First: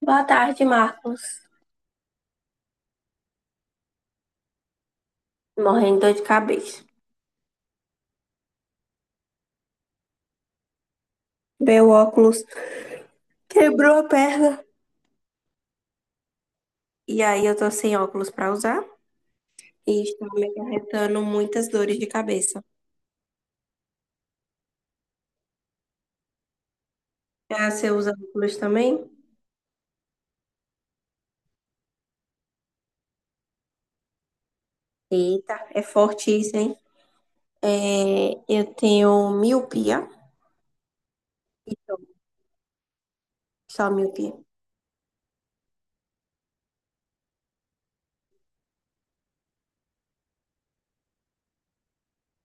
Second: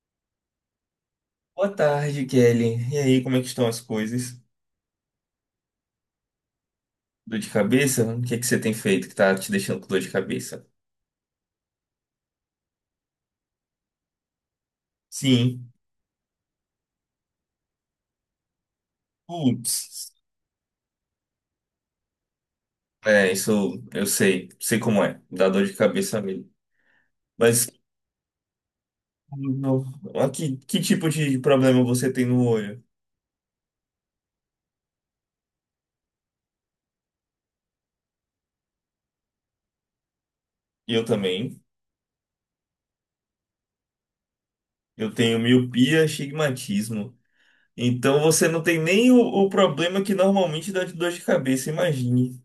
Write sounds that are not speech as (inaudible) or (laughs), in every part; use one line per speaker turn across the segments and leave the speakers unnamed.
Boa tarde, Marcos.
Boa tarde, Kelly. E aí, como é que estão as coisas?
Morrendo de dor de cabeça.
Dor de cabeça? O que é que você tem feito que tá te deixando com dor de cabeça?
Meu óculos quebrou a perna.
Sim.
E aí eu tô sem óculos pra usar e
Putz.
está me acarretando muitas dores de cabeça.
É, isso eu sei. Sei como é. Dá dor de cabeça mesmo. Mas
Ah, você usa óculos também?
no- que tipo de problema você tem no olho?
Eita, é forte isso, hein? É, eu tenho miopia.
Eu também.
Então, só miopia.
Eu tenho miopia, astigmatismo. Então você não tem nem o problema que normalmente dá de dor de cabeça, imagine.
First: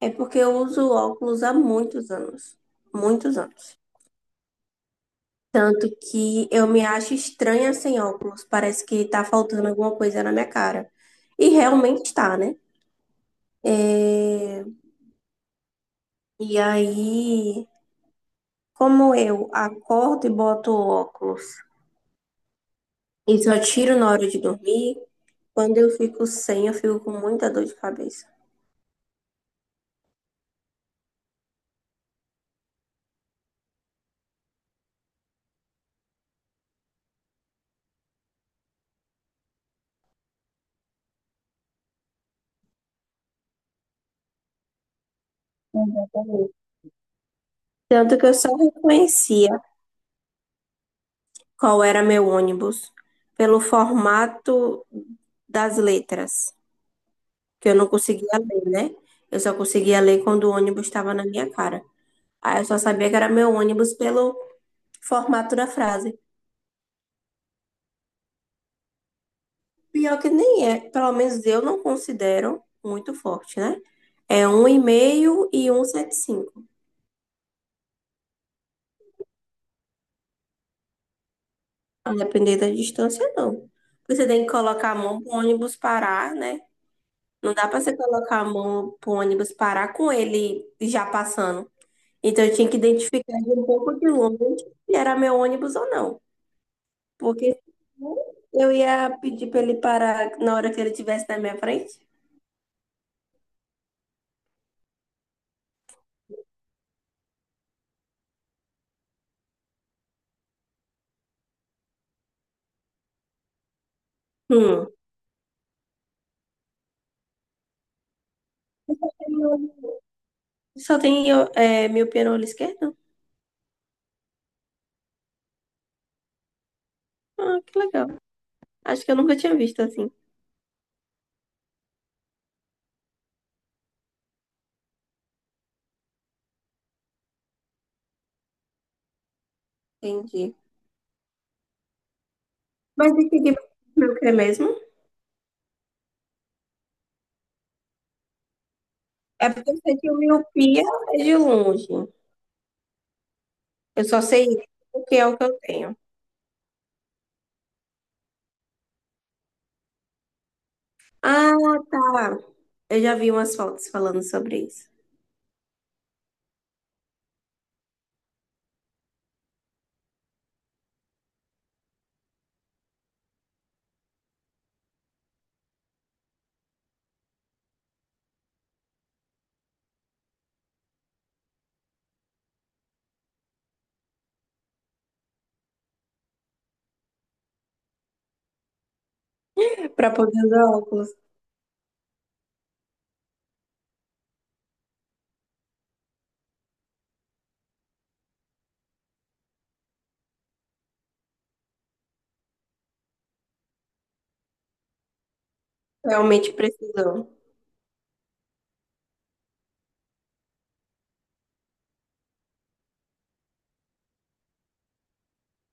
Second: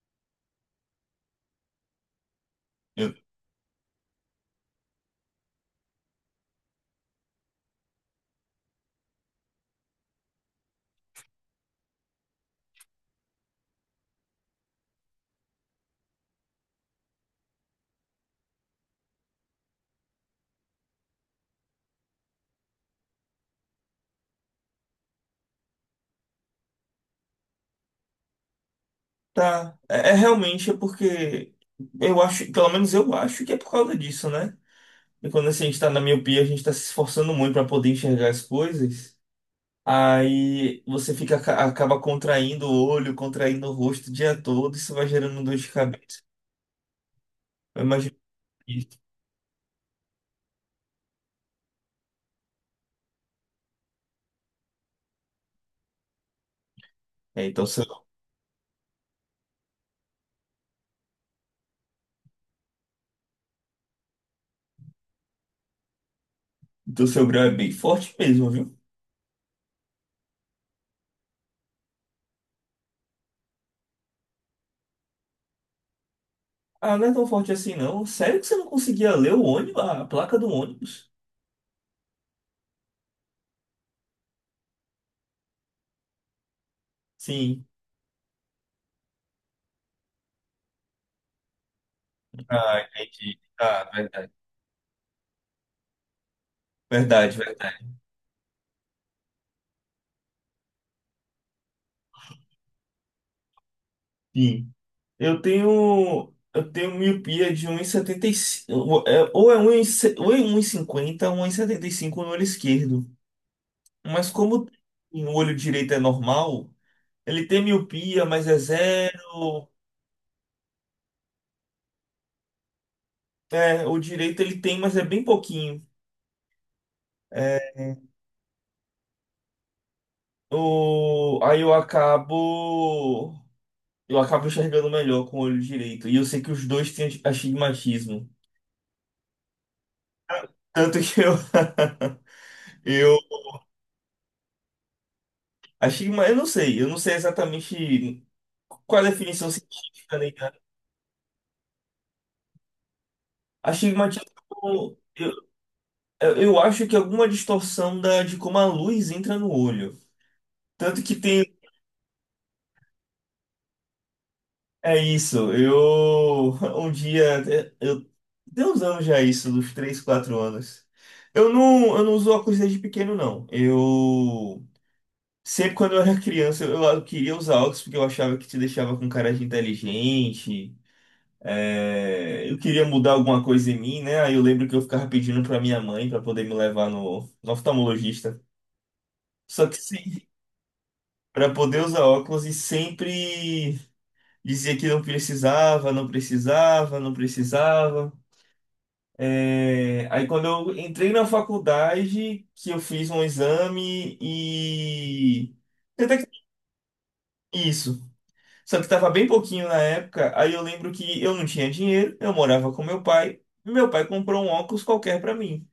É porque eu uso óculos há muitos anos. Muitos anos. Tanto que eu me acho estranha sem óculos. Parece que tá faltando alguma coisa na minha cara. E realmente tá, né? É, e aí, como eu acordo e boto óculos e só tiro na hora de dormir, quando eu fico sem, eu fico com muita dor de cabeça.
Tá, é realmente é porque eu acho, pelo menos eu acho que é por causa disso, né? E quando assim, a gente tá na miopia, a gente tá se esforçando muito para poder enxergar as coisas, aí você fica, acaba contraindo o olho, contraindo o rosto o dia todo, isso vai gerando dor de cabeça.
Exatamente.
Eu imagino
Tanto que eu só
isso.
reconhecia qual era meu ônibus pelo formato das letras,
É, então
que eu
seu,
não conseguia ler, né? Eu só conseguia ler quando o ônibus estava na minha cara. Aí eu só sabia que era meu ônibus pelo formato da frase.
então seu grau é bem forte mesmo, viu?
Pior que nem é, pelo menos eu não considero muito forte, né? É um 1,75.
Ah, não é tão forte assim não. Sério que você não conseguia ler o ônibus, a placa do ônibus?
A depender da distância, não. Porque você tem que colocar a mão pro ônibus parar, né? Não
Sim.
dá pra você colocar a mão pro ônibus parar com ele já passando. Então eu tinha que
Ah,
identificar
entendi.
de um
Ah,
pouco de
verdade.
longe se era meu ônibus ou não.
Verdade,
Porque
verdade.
senão eu ia pedir pra ele parar na hora que ele estivesse na minha frente.
Sim. Eu tenho miopia de 1,75, ou é 1,50 ou é 75 no olho esquerdo. Mas como
Hum.
o olho direito é normal, ele tem miopia, mas é zero.
Só tem é, miopia no olho esquerdo?
É, o direito ele tem, mas é bem pouquinho.
Ah, que
É,
legal. Acho que eu nunca tinha visto assim.
o, aí eu acabo, enxergando melhor com o olho direito. E eu sei que os dois têm astigmatismo.
Entendi.
Tanto que
Mas
eu,
esse Ghibli é o que é mesmo?
eu não sei exatamente. Qual a
É
definição
porque eu sei que o
científica, né, cara?
miopia é de longe.
A
Eu só
estigmatismo,
sei isso porque é
eu,
o que eu tenho.
eu acho que é alguma distorção de como a luz entra no olho. Tanto que tem.
Ah, tá. Eu já vi umas fotos falando sobre isso.
É isso. Eu. (laughs) Um dia. Eu, tem uns anos já isso, dos 3 4 anos. Eu não uso óculos desde pequeno, não. Eu. Sempre quando eu era criança, eu queria usar óculos porque eu achava que te deixava com cara de inteligente. É, eu queria mudar alguma coisa em mim, né? Aí eu lembro que eu ficava pedindo pra minha mãe pra poder me levar no oftalmologista. Só que
Para
sim,
poder usar óculos,
para poder usar óculos e sempre dizia que não precisava, não precisava, não precisava. É, aí quando eu entrei na faculdade, que eu fiz um exame e até que
realmente precisou.
isso. Só que tava bem pouquinho na época, aí eu lembro que eu não tinha dinheiro, eu morava com meu pai. E meu pai comprou um óculos qualquer para mim.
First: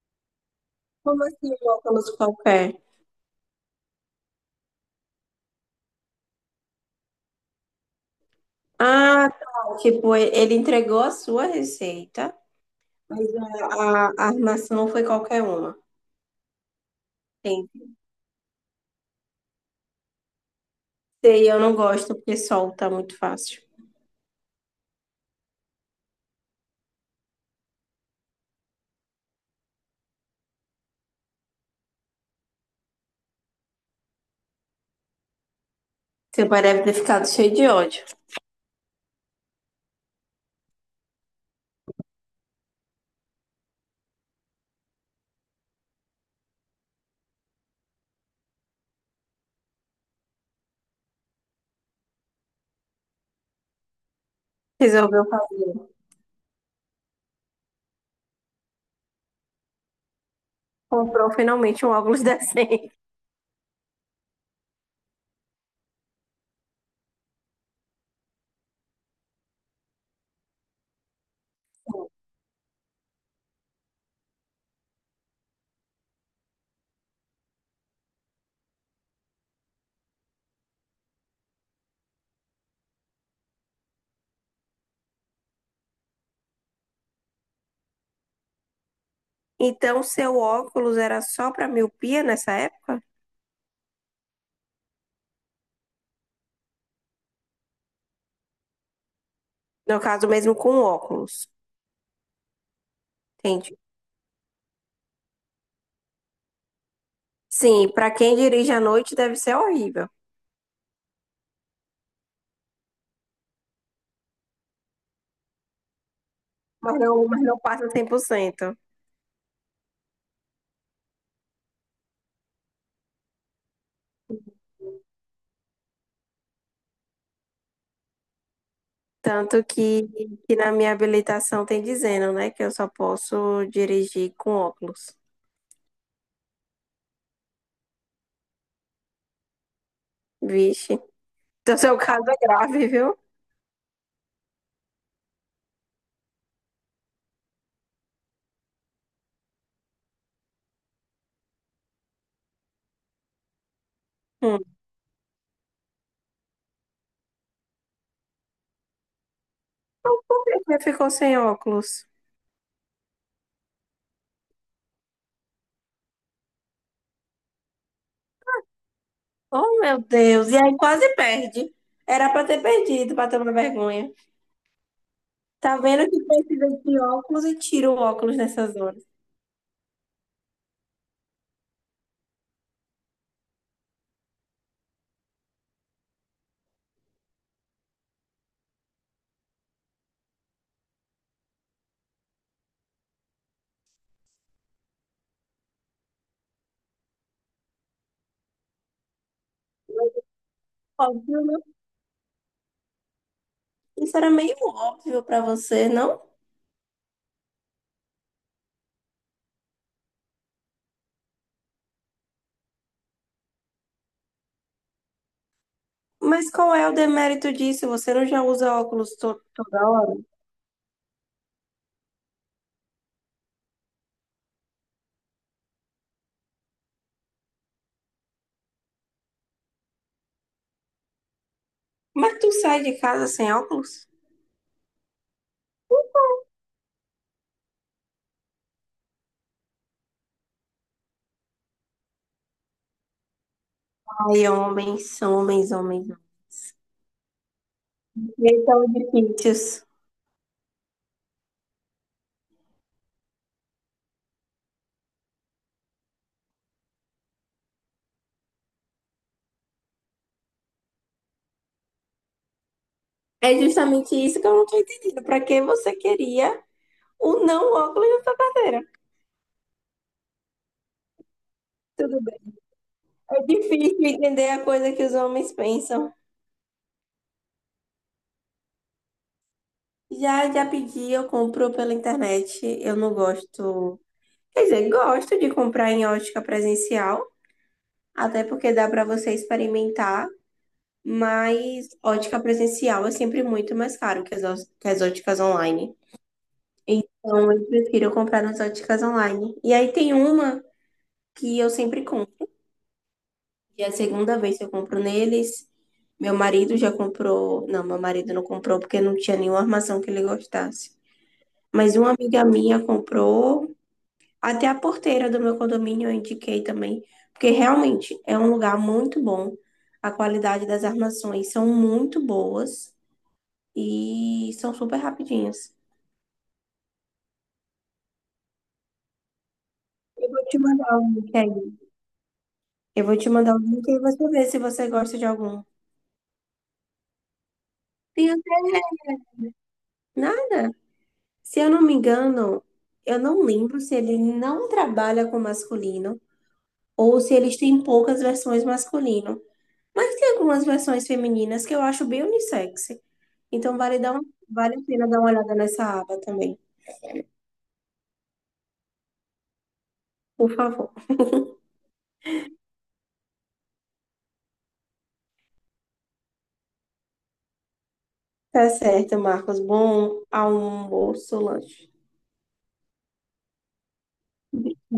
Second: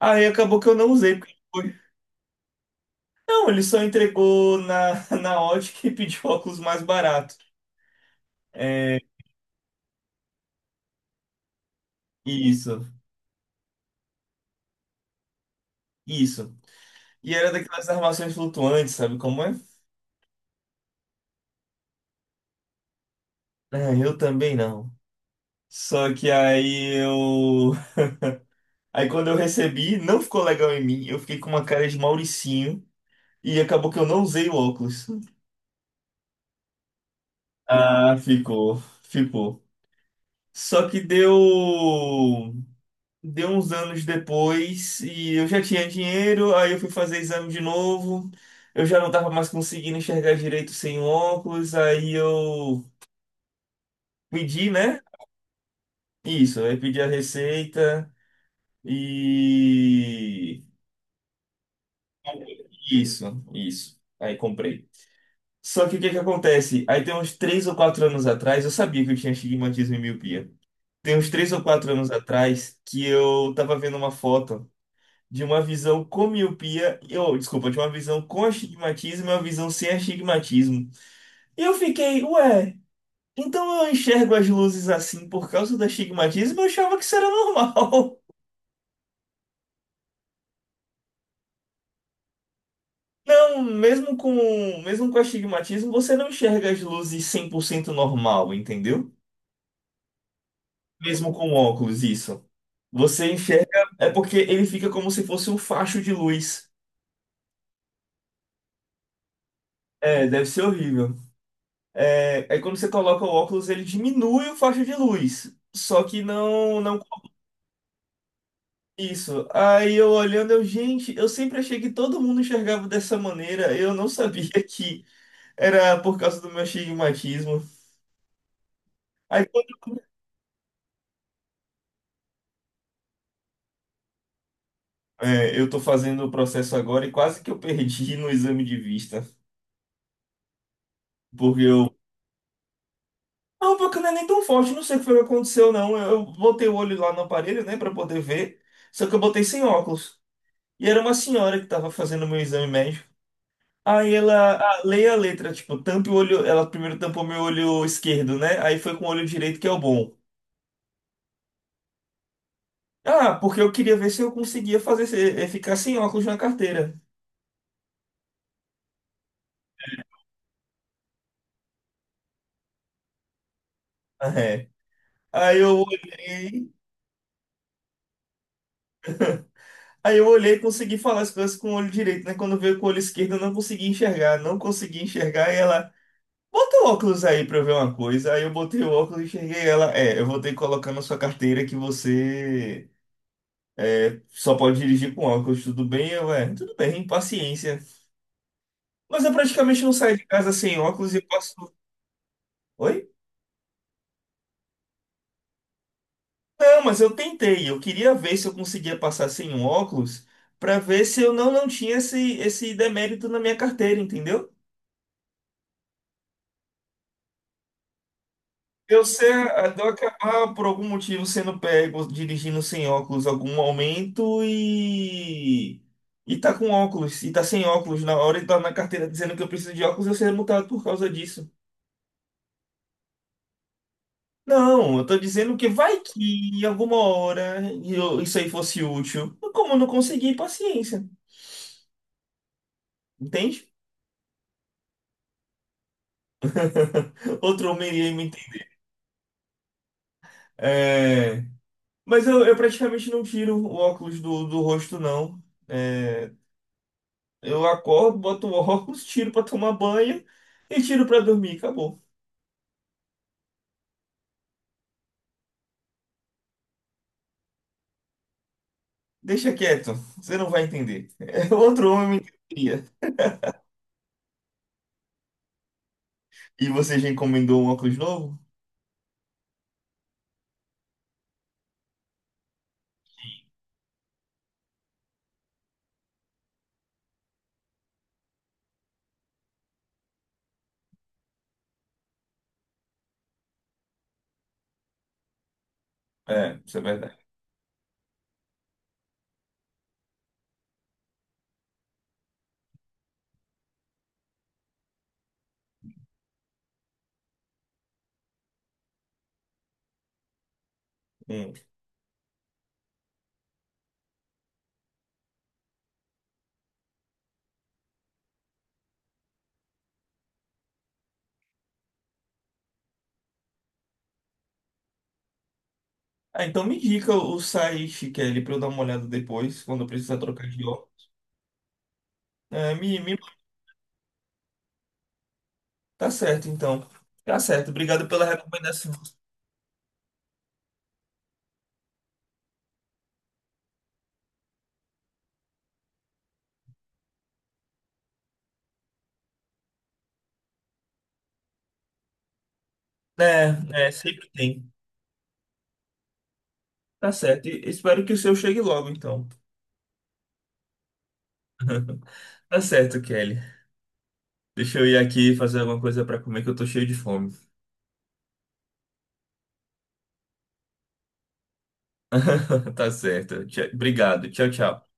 Aí acabou que eu não usei,
Como assim um óculos qualquer?
Não, ele só entregou (laughs) na ótica e pediu óculos mais barato. É,
Ah, tá. Tipo, ele entregou a sua receita,
isso,
mas a armação foi qualquer uma.
isso. E era daquelas
Entendi.
armações flutuantes, sabe como é?
E eu não gosto porque solta muito fácil.
Ah, eu também não. Só que aí eu. Aí quando eu recebi, não ficou legal em mim. Eu fiquei com uma cara de Mauricinho e acabou que eu não usei o óculos.
Seu pai deve ter ficado cheio de ódio.
Ah, ficou, ficou. Só que deu. Deu uns anos depois e eu já tinha dinheiro, aí eu fui fazer exame de novo. Eu já não tava mais conseguindo enxergar direito sem óculos, aí eu pedi, né?
Resolveu fazer.
Isso, aí pedi a receita e
Comprou finalmente um óculos (laughs) decente.
isso, isso. Aí comprei. Só que o que que acontece? Aí tem uns 3 ou 4 anos atrás, eu sabia que eu tinha astigmatismo e miopia. Tem uns três ou quatro anos atrás que eu tava vendo uma foto de uma visão com miopia, ou desculpa, de uma visão com astigmatismo e uma visão sem astigmatismo. E eu fiquei, ué, então eu enxergo as luzes assim por causa do astigmatismo? Eu achava que isso era normal. (laughs)
Então, seu óculos era só para miopia nessa época?
Não, mesmo com astigmatismo, você não enxerga as luzes 100% normal, entendeu?
No caso, mesmo com
Mesmo
óculos.
com óculos, isso. Você enxerga,
Entende?
é porque ele fica como se fosse um facho de luz.
Sim, para quem dirige à noite deve ser horrível.
É, deve ser horrível. É, aí quando você coloca o óculos, ele diminui o faixa de luz. Só que não, não
Mas não passa 100%.
isso. Aí eu olhando, eu, gente, eu sempre achei que todo mundo enxergava dessa maneira. Eu não sabia que era por causa do meu astigmatismo. Aí
Tanto
quando-
que na minha habilitação tem dizendo, né, que eu só posso dirigir com óculos.
é, eu tô fazendo o processo agora e quase que eu perdi (laughs) no exame de vista.
Vixe.
Porque
Então,
eu.
seu caso é grave, viu?
Não, porque não é nem tão forte, não sei o que foi que aconteceu, não. Eu botei o olho lá no aparelho, né, pra poder ver. Só que eu botei sem óculos. E era uma senhora que tava fazendo o meu exame médico. Aí ela,
Hum.
ah, leia a letra, tipo, tampe o olho, ela primeiro tampou meu olho esquerdo, né? Aí foi com o olho direito que é o bom.
Então, por que você ficou sem óculos?
Ah, porque eu queria ver se eu conseguia fazer, ficar sem óculos na carteira. (laughs)
Oh, meu Deus. E aí quase perde. Era pra ter perdido, pra tomar vergonha.
Ah, é. Aí eu
Tá vendo que precisa
olhei,
de óculos e tira o óculos nessas horas.
aí eu olhei e consegui falar as coisas com o olho direito, né? Quando veio com o olho esquerdo, eu não consegui enxergar, não consegui enxergar, e ela, bota o óculos aí pra eu ver uma coisa. Aí eu botei o óculos e enxerguei ela, é, eu vou ter que colocar na sua carteira que você só pode dirigir com óculos, tudo bem? Eu, é, tudo bem, paciência. Mas eu praticamente não saio de casa sem óculos e
Óbvio,
passo.
né?
Oi?
Isso era meio óbvio pra você, não?
Não, mas eu tentei. Eu queria ver se eu conseguia passar sem um óculos para ver se eu não tinha esse demérito na minha carteira, entendeu?
Mas qual é o demérito disso? Você não já usa
Eu
óculos
ser, eu
toda hora?
acabar por algum motivo sendo pego dirigindo sem óculos em algum momento e tá com óculos e tá sem óculos na hora e tá na carteira dizendo que eu preciso de óculos, eu ser multado por causa disso.
Mas tu sai de casa sem óculos?
Não, eu tô dizendo que vai que em alguma hora isso aí fosse útil. Como eu não consegui, paciência. Entende?
Ai, homens, homens, homens.
(laughs) Outro homem iria me entender.
Eles são difíceis.
É, mas eu praticamente não tiro o óculos do rosto, não. É, eu acordo, boto o (laughs) óculos, tiro pra tomar banho e tiro pra dormir. Acabou.
É justamente isso que eu não tô entendendo. Pra que você queria o não óculos na sua carteira?
Deixa quieto, você não vai entender. (laughs) É, outro homem me
Tudo
entenderia.
É difícil entender a coisa que os homens pensam.
E você já encomendou um óculos novo?
Já, já pedi, eu compro pela internet. Eu não gosto. Quer dizer, gosto de comprar em ótica presencial, até porque dá para você experimentar, mas ótica presencial é sempre muito mais caro que as óticas online.
É, isso é verdade.
Então, eu prefiro comprar nas óticas online. E aí tem uma que eu sempre compro. E a segunda vez que eu compro neles, meu marido já comprou. Não, meu marido não comprou porque não tinha nenhuma armação que ele gostasse.
Hum.
Mas uma amiga minha comprou. Até a porteira do meu condomínio eu indiquei também. Porque realmente é um lugar muito bom. A qualidade das armações são muito boas e são super rapidinhas.
Ah, então me indica o site, Kelly, pra eu dar uma olhada depois, quando eu precisar
Eu vou
trocar
te
de óculos.
mandar o link aí.
É, me,
Eu
me...
vou te mandar o link e você vê se você gosta de algum.
Tá certo, então. Tá certo. Obrigado pela
Tem até, né?
recomendação.
Nada. Se eu não me engano, eu não lembro se ele não trabalha com masculino ou se eles têm poucas versões masculino. Mas tem algumas versões femininas que eu acho bem unissex. Então
É, sempre tem.
vale a pena dar uma olhada nessa aba também,
Tá certo. E espero que o seu chegue logo, então.
por favor.
Tá certo, Kelly. Deixa eu ir aqui fazer alguma coisa pra comer, que eu tô cheio de fome.
Tá certo, Marcos. Bom almoço, lanche.
(laughs) Tá certo. Obrigado. Tchau, tchau.